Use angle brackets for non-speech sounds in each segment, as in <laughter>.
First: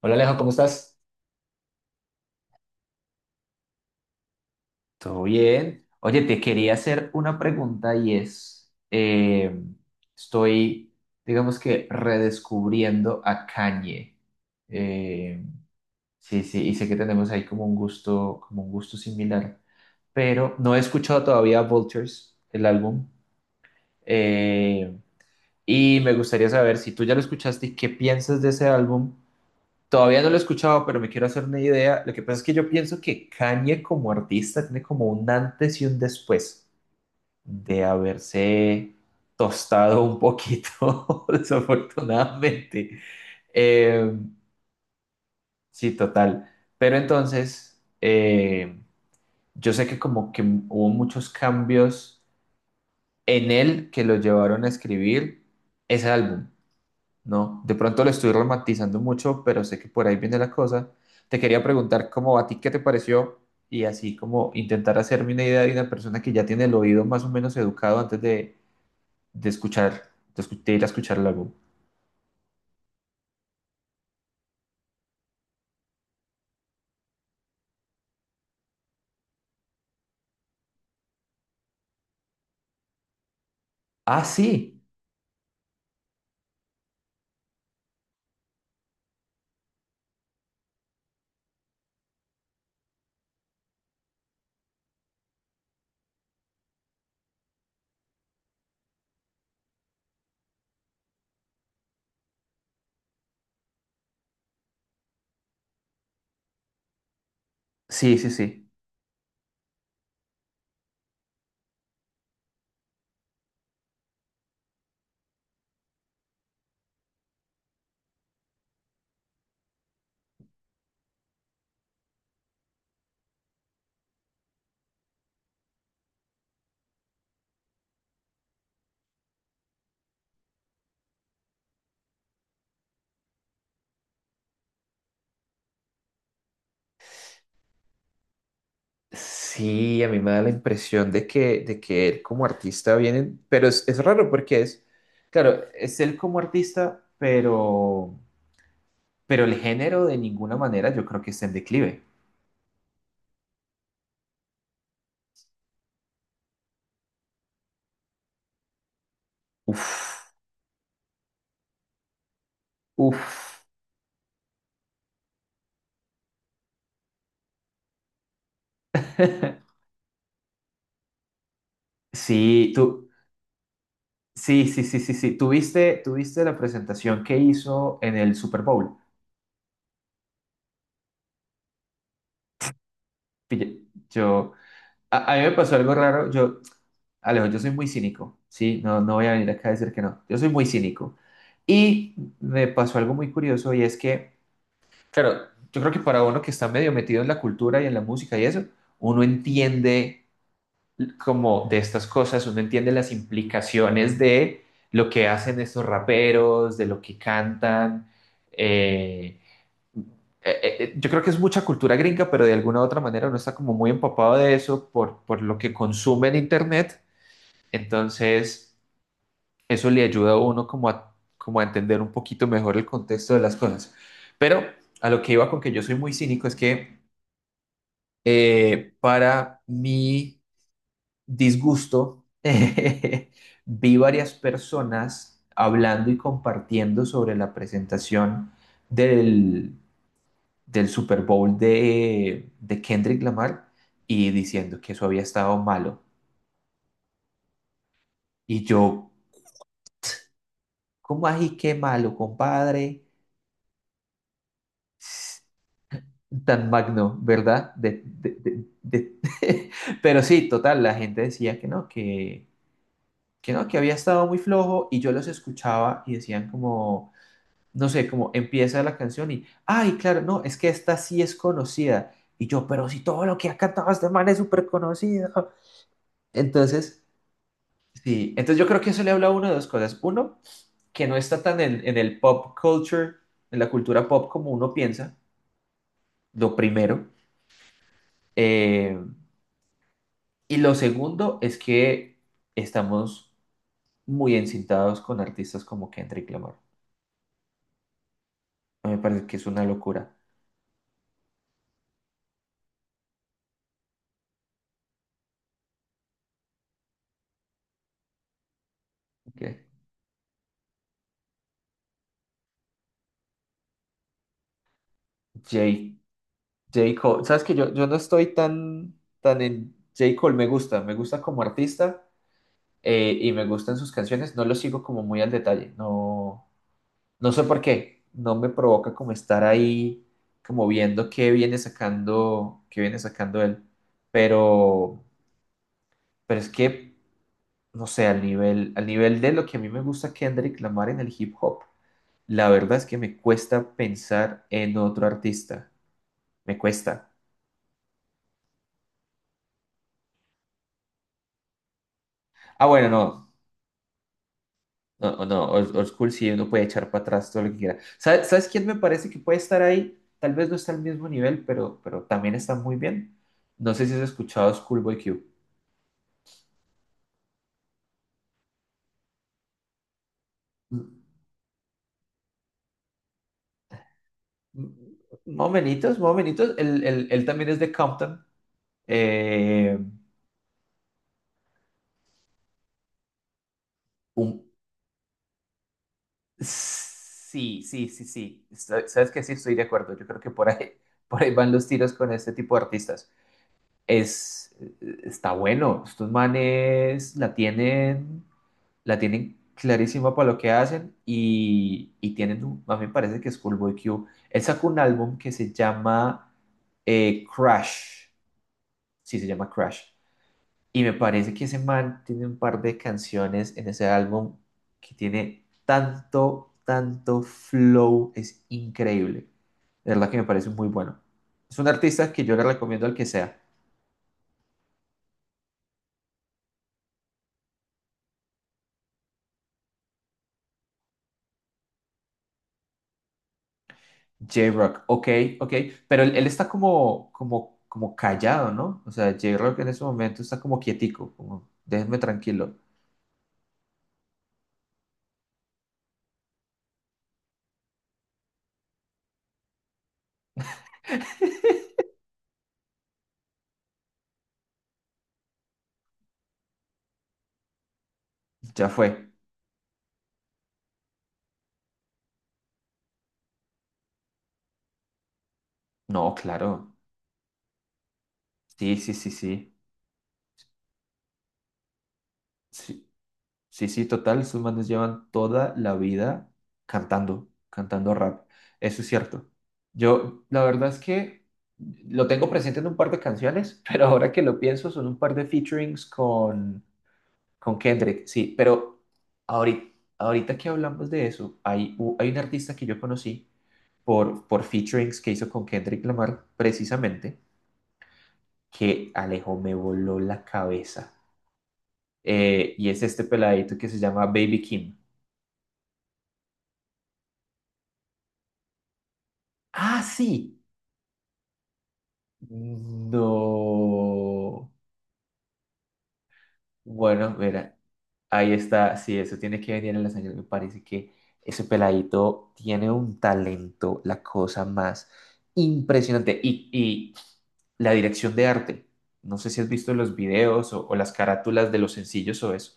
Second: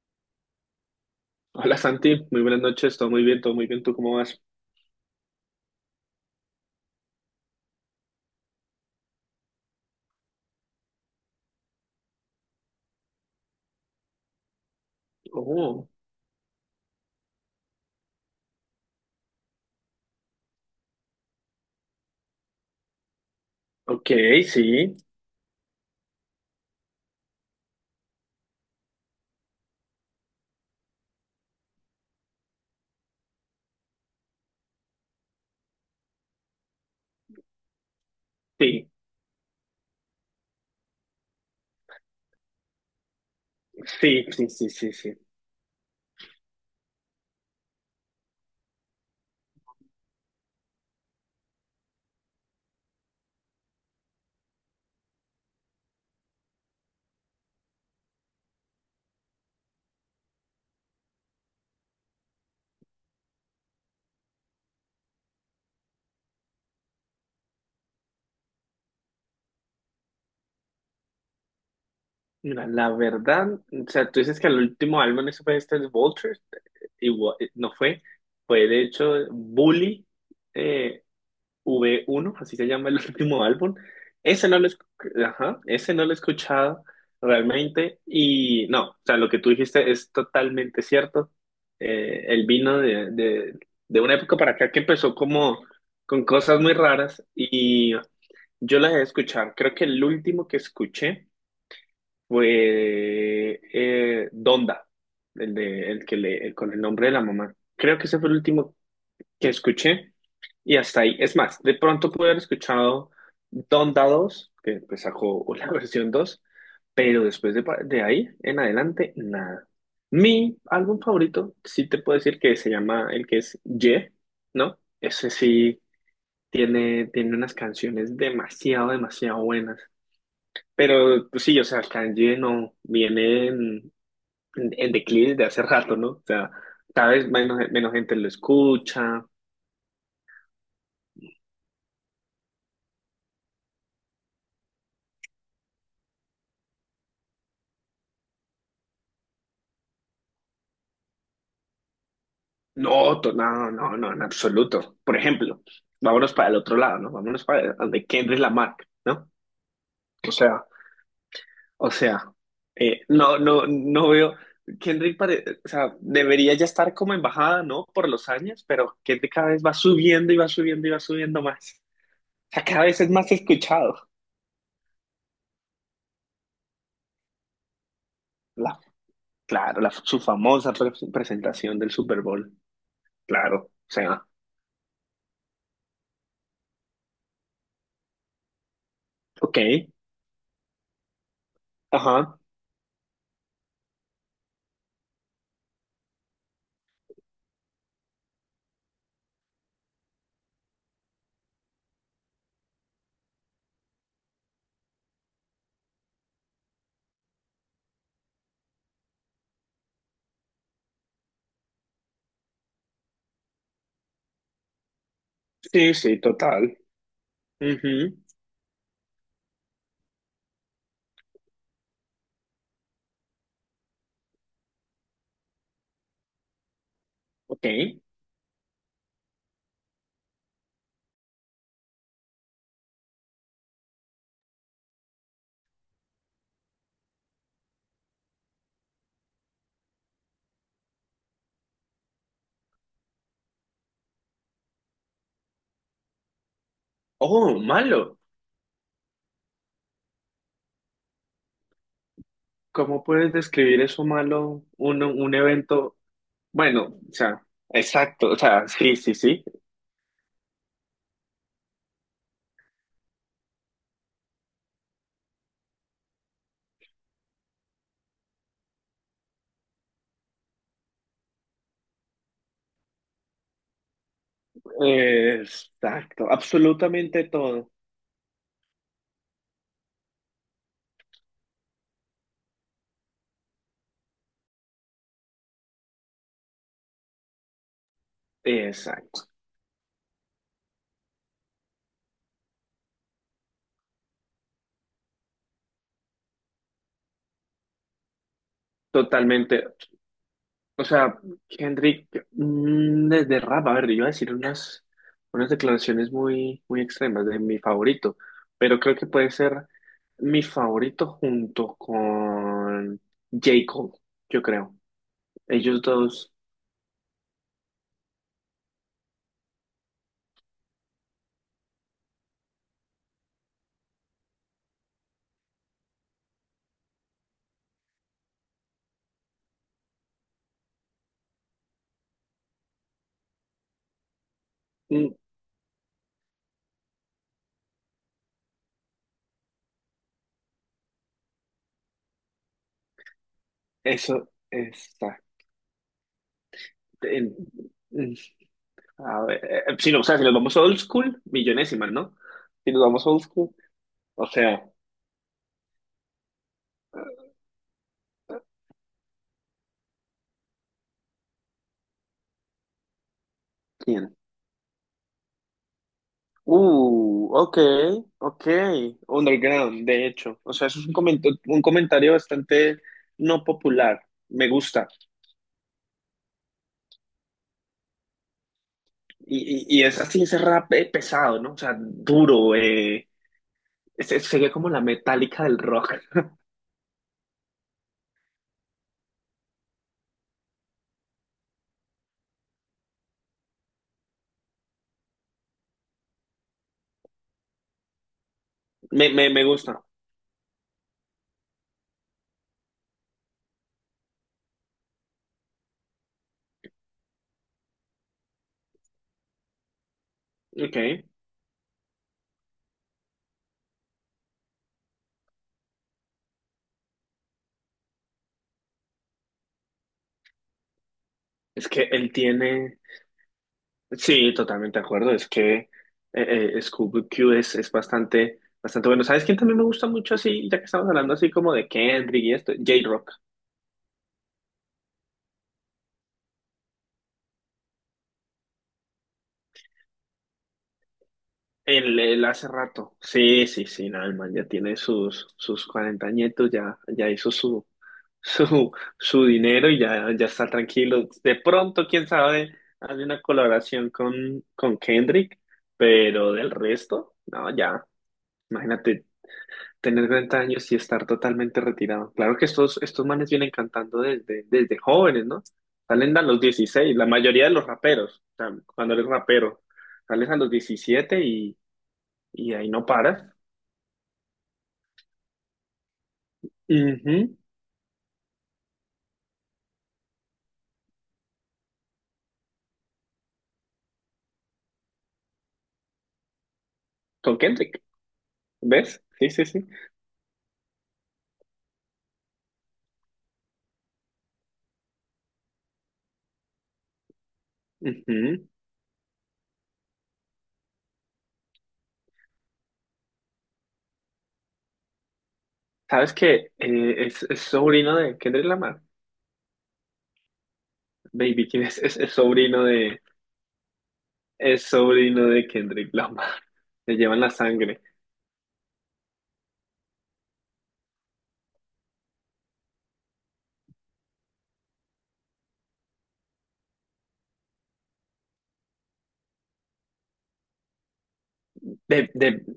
Hola Alejo, ¿cómo estás? Hola Santi, muy buenas noches, todo muy bien, ¿tú cómo vas? Todo bien. Oye, te quería hacer una pregunta y es, estoy, digamos que, redescubriendo a Kanye. Eh, Oh, sí, sí, y sé que tenemos ahí como un gusto similar, pero no he escuchado todavía Vultures, el álbum. ok, Eh, sí, y me gustaría saber si tú ya lo escuchaste y qué piensas de ese álbum. Todavía no lo he escuchado, pero me quiero hacer una idea. Lo que pasa es que yo pienso que Kanye como artista tiene como un antes y un después de sí, haberse tostado un poquito, <laughs> desafortunadamente. Eh, sí, sí, sí, sí, sí. sí, total. Pero entonces, yo sé que como que hubo muchos cambios en él que lo llevaron a escribir ese álbum. No, de pronto lo estoy romantizando mucho, pero sé que por ahí viene la cosa. Te quería preguntar cómo a ti qué te pareció y así como intentar hacerme una idea de una persona que ya tiene el oído más o menos educado antes de escuchar, de, de ir a escuchar el álbum. Mira, la verdad, o sea, tú dices que el último álbum ese fue este de Vultures, igual, no fue, fue de hecho Bully, eh, V1, así se llama el <laughs> último álbum. Ah, Ese no lo, sí, esc- Ajá, ese no lo he escuchado realmente y no, o sea, lo que tú dijiste es totalmente cierto. El vino de una época para acá que empezó como con cosas muy raras y yo las he escuchado. Creo que el último que escuché fue Donda, el, de, el, que le, el con el nombre de la mamá. Creo que sí, ese fue sí, el sí. último que escuché y hasta ahí. Es más, de pronto pude haber escuchado Donda 2, que, pues, sacó la <laughs> versión dos, pero después de ahí en adelante, nada. Mi álbum favorito, sí te puedo decir que se llama el que es Ye, ¿no? Ese sí tiene unas canciones demasiado, demasiado buenas. Pero pues, sí, o sea, Kanye no viene en declive de hace rato, ¿no? O sea, cada vez menos gente lo escucha. Sí, a mí me da la impresión de que él como artista viene, pero es raro porque es, claro, es él como artista, pero el género de ninguna manera yo creo que está en declive. No, no, no, no, en absoluto. Por ejemplo, vámonos para el otro lado, ¿no? Vámonos para el de Kendrick Lamar, ¿no? Uf, O sea, o sea, no, uf. no, no veo. O sea, debería ya estar como en bajada, ¿no? Por los años, pero Kendrick cada vez va <laughs> subiendo y va subiendo y va subiendo más. O sea, Sí, cada vez es tú, más escuchado. sí, sí, sí, sí, sí. ¿Tuviste, tuviste la presentación que hizo en el Super La, Bowl? claro, su famosa presentación del Super Bowl. Claro, o Pille- sea, Yo, a mí me pasó algo raro. Yo, Alejo, yo soy muy cínico, ¿sí? No, no voy a venir ok, acá a decir que no. Yo soy muy cínico. Y ajá, me pasó algo muy curioso y es que, claro, yo creo que para uno que está medio metido en la cultura y en la música y eso, uno entiende como de estas cosas, uno entiende las implicaciones de lo que hacen estos raperos, de lo que cantan. eh, yo creo que es mucha cultura gringa, pero de alguna u otra manera uno está como muy empapado de eso por lo que sí, sí, consume en total. Internet. Ujú, Entonces, eso le ayuda a uno como a, como a entender un poquito mejor el contexto de las cosas. Pero a lo que iba con que yo soy muy cínico es que ok. Para mí disgusto, <laughs> vi varias personas hablando y compartiendo sobre la presentación del, del Super Bowl de Kendrick Lamar y diciendo que eso había estado malo. Oh, malo. Y yo, ¿cómo así qué malo, compadre? ¿Cómo puedes describir eso malo, un evento? Tan Bueno, o magno, sea, ¿verdad? Exacto, o sea, sí, sí, sí, <laughs> Pero sí, total, la gente decía que no, que había estado muy flojo y yo los escuchaba y decían como... no sé, como empieza la canción y, ay, claro, no, es que esta sí es conocida. Y yo, pero si todo lo que ha cantado este man es súper conocido. exacto, Entonces, absolutamente todo, sí, entonces yo creo que eso le habla a uno de dos cosas. Uno, que no está tan en el pop culture, en la cultura pop como uno piensa, lo primero. Eh, exacto, y lo segundo es que estamos muy encintados con artistas como Kendrick Lamar. Me parece que es una totalmente, locura. o sea, Henry, desde rap, a ver, yo iba a decir unas declaraciones muy, muy extremas de mi favorito, pero creo que puede Que ser mi favorito junto con J. Cole, yo creo, ellos J. dos, J. Cole, sabes que yo no estoy tan, tan en J. Cole, me gusta como artista, y me gustan sus canciones, no lo sigo como muy al detalle, no, no sé por qué, no me provoca como estar ahí, como viendo qué viene sacando él, pero, mm, pero es que, no sé, al nivel de lo que a mí me gusta Kendrick Lamar en el hip hop, la verdad es que me cuesta eso, pensar en otro artista, me cuesta. en- a ver, si no, o sea, si nos vamos old school, millonésimas, ¿no? Ah, Si nos bueno, vamos old no, school, o sea, No, o no, old, old school sí, uno puede echar para atrás todo lo que quiera. ¿Sabes, sabes quién me parece que puede estar ahí? Tal vez no está al mismo nivel, pero también está muy bien. No sé si has ¿quién? escuchado Schoolboy Q. Ok, ok, underground, de hecho. O sea, eso es un Mm, comentario bastante no popular. Me gusta. Momentitos, momentitos. Él, él también es de Compton. Y, Eh, y, y es así, ese rap pesado, ¿no? O sea, duro. Eh, se, un- se ve como la metálica del rock. sí, sí, sí, sí. Sabes que sí estoy de acuerdo. Yo creo que por ahí, <laughs> por ahí van los tiros con este tipo de artistas. Es, está bueno. Estos manes la tienen. La Me, me, tienen me gusta. clarísima para lo que hacen y tienen, a mí me parece que es Schoolboy Q. Él sacó un álbum que se llama Crash, sí se llama Crash, Ok. y me parece que ese man tiene un par de canciones en ese álbum que tiene tanto, tanto flow, es increíble. De verdad que me parece muy bueno. Es un Es que artista él que yo le tiene. recomiendo al que sea. Sí, totalmente de acuerdo. Es que Scooby-Q es bastante, bastante bueno. ¿Sabes quién también me gusta mucho así? Ya que estamos hablando así como de Kendrick y esto, J-Rock. J-Rock, ok, ok, pero él está como, como, como callado, ¿no? O sea, J-Rock en ese momento está como quietico, como déjenme Él hace tranquilo, rato. Sí, sí, sí, nada, el man ya tiene sus 40 añitos, ya hizo su, <laughs> su, su dinero y ya está tranquilo. De pronto, quién sabe, hace una colaboración con Kendrick, pero del resto, no, ya, ya imagínate fue. tener 40 años y estar totalmente retirado. Claro que estos manes vienen cantando desde jóvenes, ¿no? No, Salen a los claro, 16, la mayoría de los raperos, o sea, sí, sí, cuando eres sí, sí, rapero, sales a los 17 y ahí no sí, paras. sí, sí, total, esos manes llevan toda la vida cantando, Ujú. cantando rap, eso es cierto. Yo, la verdad es que lo tengo presente en un par de canciones, <laughs> pero ahora que lo pienso, son un par de featurings Con con Kendrick, Kendrick, sí, pero ¿ves? Sí, sí, sí. ahorita, ahorita que hablamos de eso, hay, hay un artista que yo conocí por featurings que hizo con Kendrick Lamar, precisamente, Ujú. que Alejo me voló la cabeza. Y es este peladito que se llama Baby Kim. ¿Sabes que es sobrino de Kendrick Lamar? Ah, sí. Baby, ¿quién es? Es, es sobrino de, No. es sobrino de Kendrick Lamar. <laughs> Le Bueno, llevan la mira, sangre. ahí está, sí, eso tiene que venir en la sangre. Me parece que ese peladito tiene un talento, la cosa más impresionante. Y la dirección de arte, no sé si has visto los videos o las carátulas de los De, sencillos o de- eso,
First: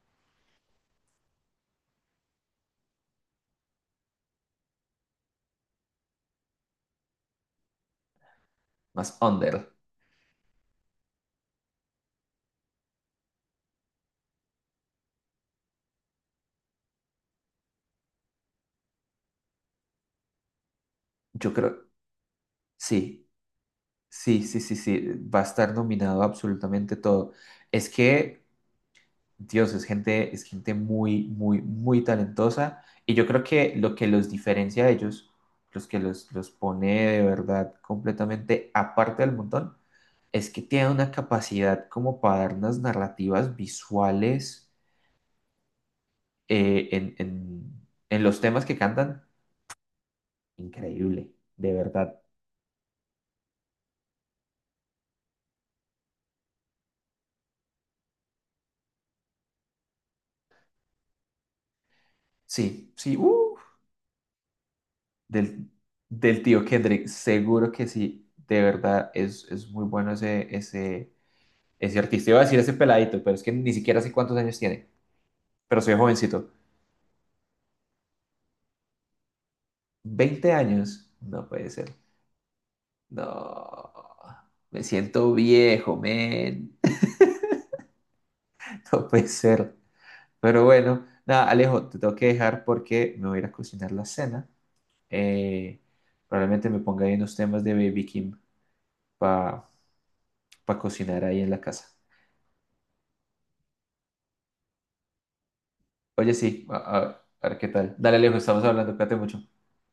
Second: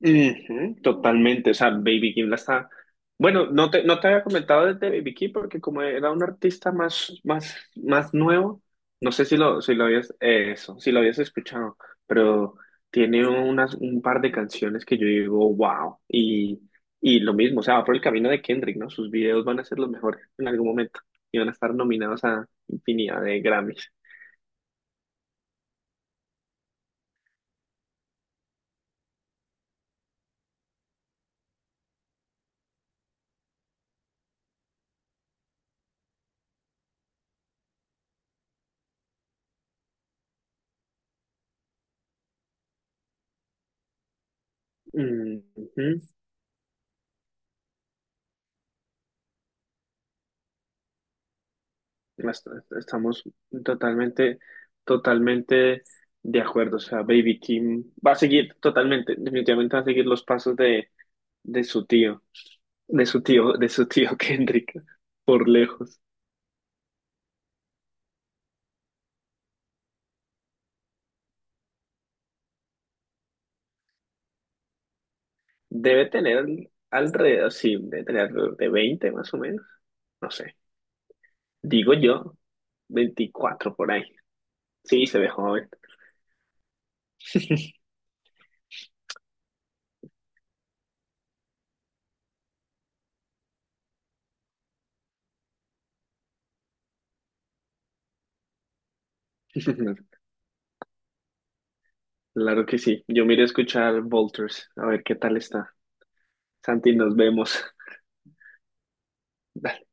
Ujú, totalmente, o sea, Baby Kim la está... Bueno, no te había comentado desde Baby Kim porque como era un artista más nuevo, no más sé si lo, under. si lo habías, eso, si lo habías escuchado, pero tiene un par de canciones que yo digo, wow, y lo mismo, o sea, va por el camino de Kendrick, ¿no? Sus videos van a ser los mejores en algún momento y van a Yo estar creo, nominados a infinidad sí, de Grammys. sí, sí, sí, sí, va a estar nominado absolutamente todo. Es que Dios, es gente muy, muy, muy talentosa. Y yo creo que lo que los diferencia a ellos, los que los pone de verdad completamente aparte del montón, es que tienen una capacidad como para dar unas narrativas visuales Ujú. eh, en, en- en los temas que cantan. Increíble, de verdad. Est- Estamos totalmente, totalmente de acuerdo. O sea, Baby Kim va a seguir totalmente, definitivamente va a seguir los pasos de su tío, Sí, sí, de su tío <laughs> Kendrick, por del, lejos. del tío Kendrick, seguro que sí. De verdad, es muy bueno ese, ese. Es cierto, te iba a decir ese peladito, pero es que ni siquiera sé cuántos años tiene. Pero soy Debe tener jovencito. Sí, debe tener alrededor de 20 más o menos. No ¿20 sé, años? No puede digo ser. yo, 24 por No. ahí. Me Sí, se ve siento joven. viejo, men. <laughs> No puede ser. Pero bueno, nada, Alejo, te tengo que dejar porque me voy a ir a cocinar la cena. Eh, Probablemente me ponga ahí unos temas de Baby Kim para <laughs> cocinar ahí en la casa. Claro que sí. Yo me iré a escuchar Volters, a ver qué tal está. Oye, sí, a, Santi, nos a ver vemos. qué tal. Dale, Alejo, estamos hablando, cuídate mucho. <laughs>